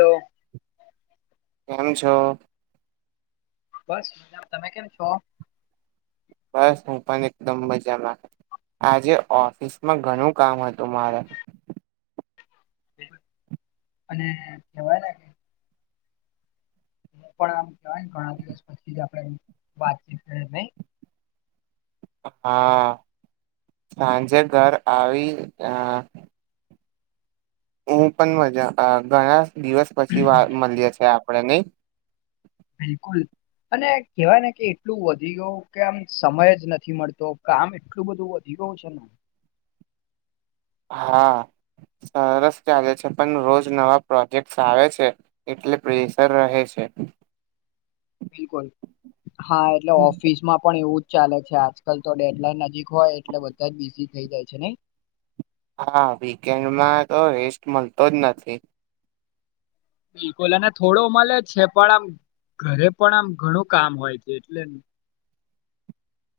તો કેમ છો? બસ, તમે કેમ છો? બસ, હું પણ એકદમ મજામાં. આજે ઓફિસમાં ઘણું કામ હતું મારે. અને, કેવાય કે હું પણ આમ કહેવાય, ઘણા દિવસ પછી આપણે વાતચીત કરી, ભાઈ. [unintelligible] હા, સાંજે ઘર આવી. હું પણ મજામાં. ઘણા દિવસ પછી વાર મળીએ છે આપણે, નહીં? બિલકુલ. અને કેહેવાય ને કે, એટલું વધી ગયું કે આમ સમય જ નથી મળતો. કામ એટલું બધું વધી ગયું. પછી હ. હા. સરસ ચાલે છે, પણ રોજ નવા પ્રોજેક્ટ આવે છે, એટલે પ્રેશર રહે છે. [unintelligible] બિલકુલ, હા. એટલે ઓફિસમાં પણ એવું ચાલે છે આજકાલ, તો ડેડલાઈન નજીક હોય એટલે બધા જ બિઝી થઈ જાય છે, નહીં? હા, વીકેન્ડમાં તો રેસ્ટ મળતો જ નથી. બિલકુલ, અને થોડું મળે છે, પણ આમ ઘરે પણ આમ ઘણું કામ હોય છે, એટલેને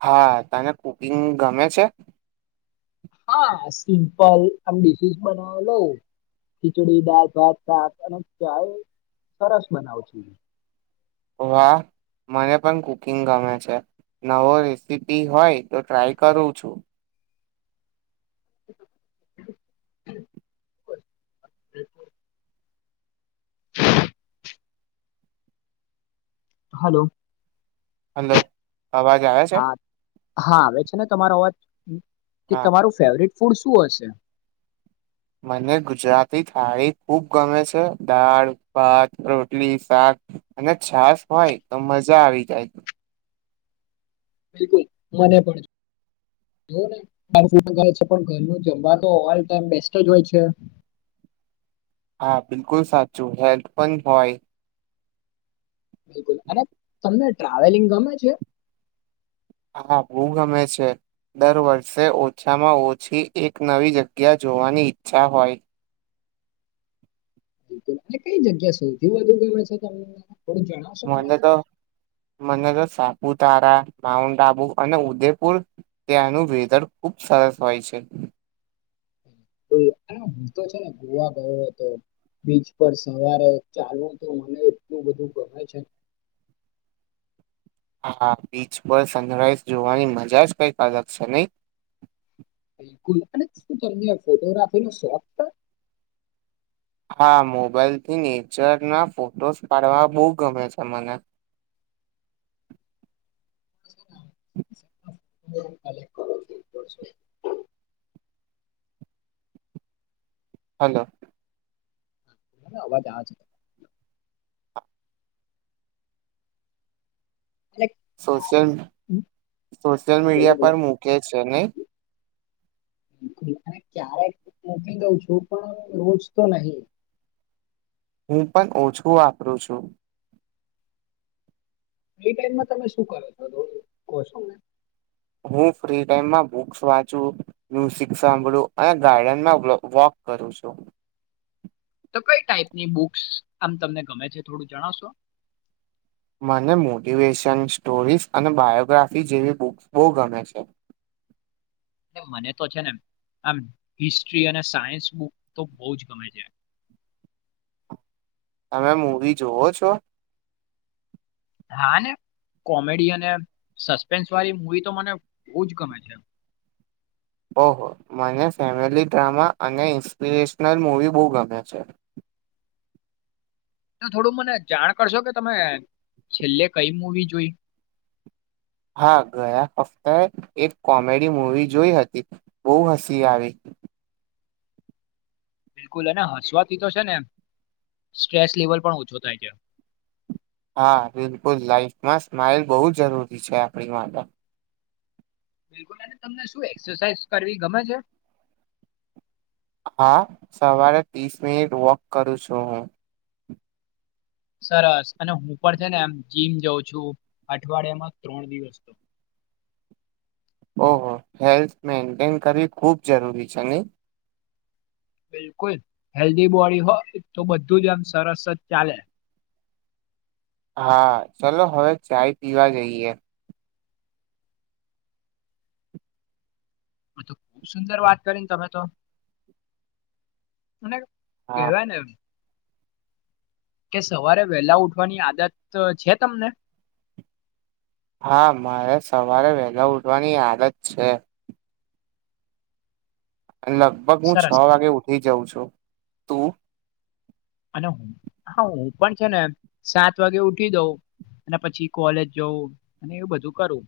હા, તને કુકિંગ ગમે છે? હા, સિમ્પલ આમ ડિસીસ બનાવા લો ખીચડી, દાલ, ભાત, શાક અને ચાય સરસ બનાવ છું. વાહ, મને પણ કુકિંગ ગમે છે. નવો રેસીપી હોય તો ટ્રાય કરું છું. [inaudible] હલો. હલો અવાજ આવે છે? હા હા આવે છે ને તમારો અવાજ. કે હા તમારું ફેવરટ ફૂડ શું હશે? મને ગુજરાતી થાળી ખુબ ગમે છે. દાળ, ભાત, રોટલી, શાક અને છાસ હોય તો મજા આવી જાય. બિલકુલ મને પણ જોને [unintelligible] ઘરનું જમવા તો ઓલ ટમ બેસ્ટ જ હોય છે. હા બિલકુલ સાચું. હેલ્થ પણ હોય બિલકુલ, અને તમને ટ્રાવેલિંગ ગમે છે? હા બઉ ગમે છે. દર વર્ષે ઓછામાં ઓછી એક નવી જગ્યા જોવાની ઈચ્છા હોય બિલકુલ, અને કઈ જગ્યા સૌથી વધુ ગમે છે તમને? થોડું જણાવશો મને બિલકુલ. તો મનને તો સાપુતારા, માઉન્ટ આબુ અને ઉદયપુર ત્યાંનું વેધર ખુબ સરસ હોય છ છે. ઓ, હું તો છે ને ગોવા ગયો હતો બીચ પર સવારે ચાલવ તો મને એટલું બધું ગમે છે. [inaudible] હા બીચ પર સનરાઈઝ જોવાની મજા જ કઈક અલગ છે. નહી? [unintelligible] શું કરી ફોટોગ્રાફી નો શોખ છે? હા મોબાઈલ થી નેચર ના ફોટોસ પાડવા બહુ ગમે છે મને. [inaudible] [inaudible] હાલો. અવાજ આ એટલે સોશિયલ ક્યારેક હમ, સોશિયલ મીડિયા પર મૂકે છે ને. બિકુલ ક્યારેક મુકી દઉં છું. પણ રોજ તો નહી હું પણ ઓછું વાપરું છું. એ ટાઈમમાં તમે શું કરો છો? થોડું કો છો ને? હું ફ્રી ટાઈમમાં બુકસ વાંચુ, મ્યુઝિક સાંભળું અને ગાર્ડનમાં વલો વોક કરું છું. તો કઈ ટાઈપની બુક્સ આમ તમને ગમે છે. થોડું જણાવશો. મને મોટિવેશન સ્ટોરીઝ અને બાયોગ્રાફી જેવી બુક્સ બહુ ગમે છે. [inaudible] મને તો છે ને આમ હિસ્ટ્રી અને સાયન્સ બુક તો બહુ જ ગમે છે. તમે મુવી જોવો છો? હા ને. કોમેડી અને સસ્પેન્સ વાળી મૂવી તો મને બહુ જ ગમે છે. ઓહો, મને ફેમિલી ડ્રામા અને ઇન્સ્પિરેશનલ મૂવી બહુ ગમે છે. [inaudible] થોડું મને જાણ કરશો કે તમે છેલ્લે કઈ મુવી જોઈ? હા ગયા હપ્તાએ એક કોમેડી મુવી જોઈ હતી બહુ હસી આવી. [inaudible] બિલકુલ અને હસવાથી તો શે ને સ્ટ્રેસ લેવલ પણ ઓછો થાય છે. હા બિલકુલ લાઈફમાં સ્માઈલ બહુ જરૂરી છે આપણી માટે. બિલકુલ અને તમને શું એક્સરસાાઈઝ કરવી ગમે છે? હા સવારે ત્રીસ મિનિટ વોક કરું છું હું. સરસ અને હું પણ છે ને એમ જીમ જાઉં છું અઠવાડિયામાં ત્રણ દિવસ તો. ઓહો, હેલ્થ મેન્ટેન કરવી ખૂબ જરૂરી છે નહી? બિલકુલ હેલ્ધી બોડી હોય તો બધું જ એમ સરસ જ ચાલે. હા ચલો હવે ચાય પીવા જઈએ. આ તો ખુબ સુંદર વાત કરીને તમે તો. મને હા કેવાય ને એમ કે સવારે વેલા ઉઠવાની આદત છે તમને? હા મારે સવારે વહેલા ઉઠવાની આદત છે. અને લગભગ હું છ સરસ વાગે ઉઠી જાઉં છું. તું? અને હુ હા હું પણ છે ને સાત વાગે ઉઠી જઉં અને પછી કોલેજ જવું અને એવું બધું કરું.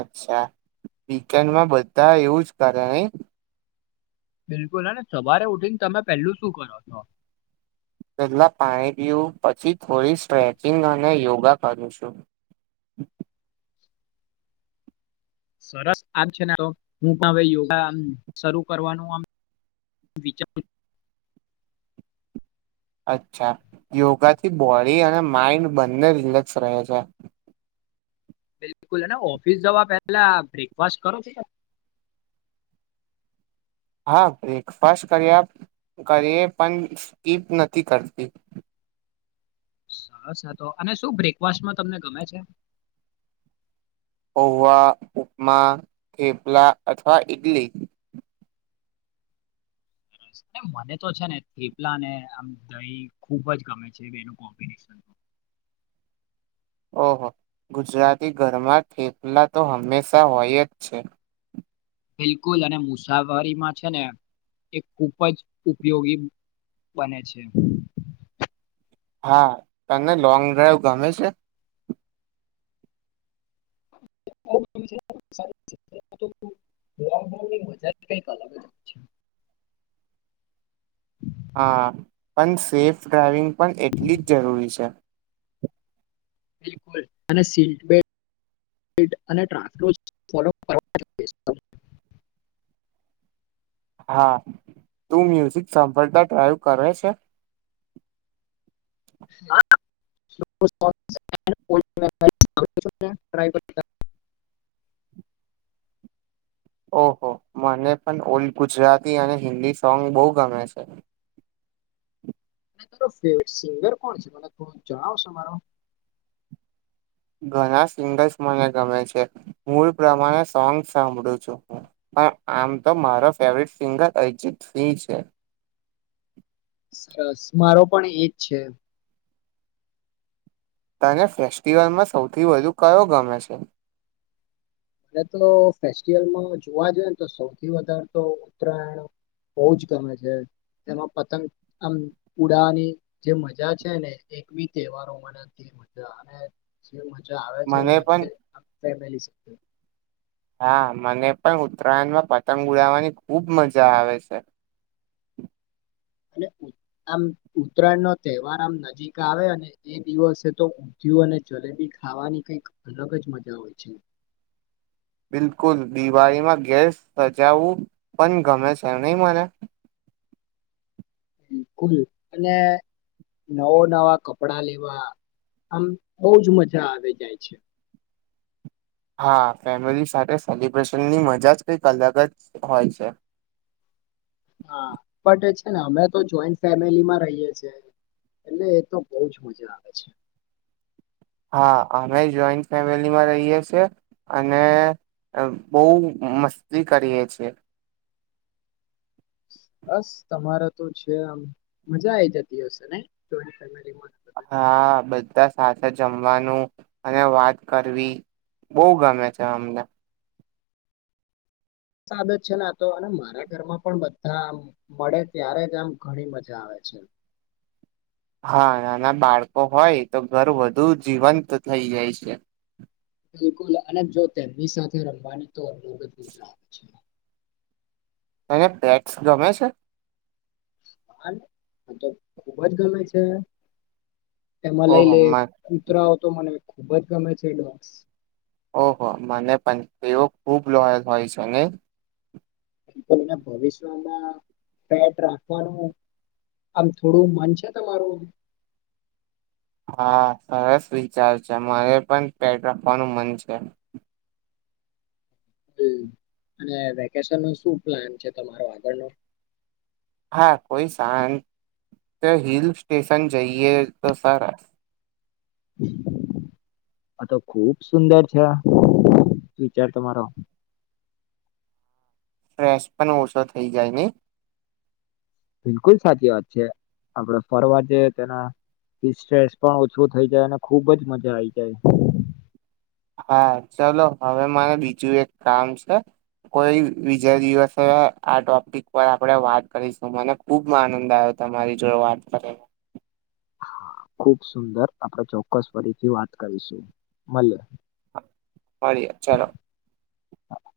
અચ્છા વીકેન્ડમાં બધા એવું જ કરે ની? બિલકુલ હને સવારે ઉઠીને તમે પેલું શું કરો છો? પેલા પાણી પીવું પછી થોડી સ્ટ્રેચિંગ અને યોગા કરું છું. [inaudible] સરસ આમ છે ને હું પણ હવે યોગા આમ શરૂ કરવાનું આમ વિચારુ અચ્છા, યોગાથી બોડી અને માઈન્ડ બંને રિલેક્સ રહે છે. બિલકુલ અને ઓફિસ જવા પેલા બ્રેકફાસ્ટ કરો છો તમે? હા, બ્રેકફાસ્ટ કર્યા કરીએ પણ સ્કીપ નથી કરતી. સરસ તો અને શું બ્રેકફાસ્ટમાં તમને ગમે છે? પહવા, ઉપમા, ખેપલા અથવા ઈડલી. મને તો છે ને થીપલા ને આમ દહી ખુબ જ ગમે છે બે નું કોમ્બિનેશન. [inaudible] ઓહો, ગુજરાતી ઘરમાં થેપલા તો હંમેશા હોય જ છે. બિલકુલ અને મુસાફરીમાં છે ને એ ખુબ જ ઉપયોગી- બને છે હા તને લોંગ ડ્રાઈવ ગમે છે? [inaudible] લોકડાઉન ની વજન કઈક અલગ અલગ છે. [inaudible] હા, પણ સેફ ડ્રાઈવિંગ પણ એટલી જ જરૂરી છે. બિલકુલ અને સીટબેલ્ટ અને ટ્રાફ ફોલો [inaudible] હા, તું મ્યુઝિક સાભળતા ડ્રાઈવ કરે છે? હા. [inaudible] [inaudible] ઓહો, મને પણ ઓલ્ડ ગુજરાતી અને હિન્દી સોંગ બહુ ગમે છે. [inaudible] વટ સિંગર કોણ છે મને થોડું જણાવશો મારો? ઘણા સિંગર્સ મને ગમે છે. મૂળ પ્રમાણે સોંગ સાંભળું છું હું. પણ આમ તો મારો ફેવરેટ સિંગર અરિજીત સિંહ છે. સરસ મારો પણ એજ છે. તને ફેસ્ટિવલમાં સૌથી વધુ કયો ગમે છે? એટલે ફેસ્ટિવલમાં જોવા જઈએ ને તો સૌથી વધારે તો ઉત્તરાયણ બહું જ ગમે છે. તેમાં પતંગ આમ ઉડાવાની જે મજા છે ને એક બી તહેવારો મનાતી જા અને જે મજા આવે છે મને ને પણ તે આપ તે લઇ શકે. હા મને પણ ઉત્તરાયણમાં પતંગ ઉડાવવાની ખુબ મજા આવે છે [inaudible] અને આમ ઉત્તરાયણ નો તહેવાર આમ નજીક આવે અને એ દિવસે તો ઉધય્યું અને જલેબી ખાવાની કઈક અલગ જ મજા હોય છે. [inaudible] બિલકુલ દિવાળીમાં ગેસ સજાવું પણ ગમે છે એ ની મને. બિલકુલ અને નવો નવા કપડા લેવા આમ બઉજ મજા આવી જાય છે. [inaudible] હા ફેમિલી સાથે સેલિબ્રેશનની મજા જ કંઈક અલગ જ હોય છે. [inaudible] હા પણ છે ને અમે તો જોઈન્ટ ફેમિલીમાં રહીએ છે. એટલે એ તો બહુ જ મજા આવે છે. હા અમે જોઈન્ટ ફેમિલીમાં રહીયે છે અને અ બઉ મસ્તી કરીયે છે બસ તમારે તો છે આમ મજા આઈ જતી હશે ને ચોરી હા બધા સાચા જ જમવાનું અને વાત કરવી બઉ ગમે છે એમને. સાદ જ છે ને તો અને મારા ઘરમાં પણ બધા આમ મળે ત્યારે જ આમ ઘણી મજા આવે. છે. હા નાના બાળકો હોય તો ઘર વધુ જીવંત થઈ જાય છે. બિલકુલ અને જો તેમની સાથે રમવાની તો અલગજ ગુજરા આવે છે. તને પેક્સ ગમે છે? હાર તો ખુબજ ગમે છે. એમાં લઈ ઓહો લે મ કૂતરાઓ તો મને ખુબ જ ગમે છે ડોગ્સ. ઓહો મને પણ તેવ ખુબ લોયલ હોય છે ને. ના ભવિષ્યમાં પેટ રાખવાનું આમ થોડું મન છે તમારું. [inaudible] હા સરસ વિચાર છે મારે પણ પેટ રાખવાનું મન છે. હ અને વેકેશન ને શું પ્લાન છે તમારો આગળ નો. હા કોઈ સાન. તે હિલ સ્ટેશન જઈએ તો સરસ. [inaudible] આ તો ખુબ સુંદર છે વિચાર તમારો. ફ્રેશ પણ ઓછો થઈ જાય ને બિલકુલ સાચી વાત છે આપડે ફરવા જઈયે તેના સ્ટ્રેસ પણ ઓછું થઈ જાય અને ખુબ જ મજા આઈ જાય. હા ચલો હવે મને બીજું એક કામ છે. કોઈ બીજા દિવસે આ ટોપિક પર આપડે વાત કરીશું મને ખુબ આનંદ આયો. તમારી જોડે વાત કરીને ખુબ સુંદર આપડે ચોક્કસ ફરીથી વાત કરીશું મલિયે. મળીએ ચલો હા.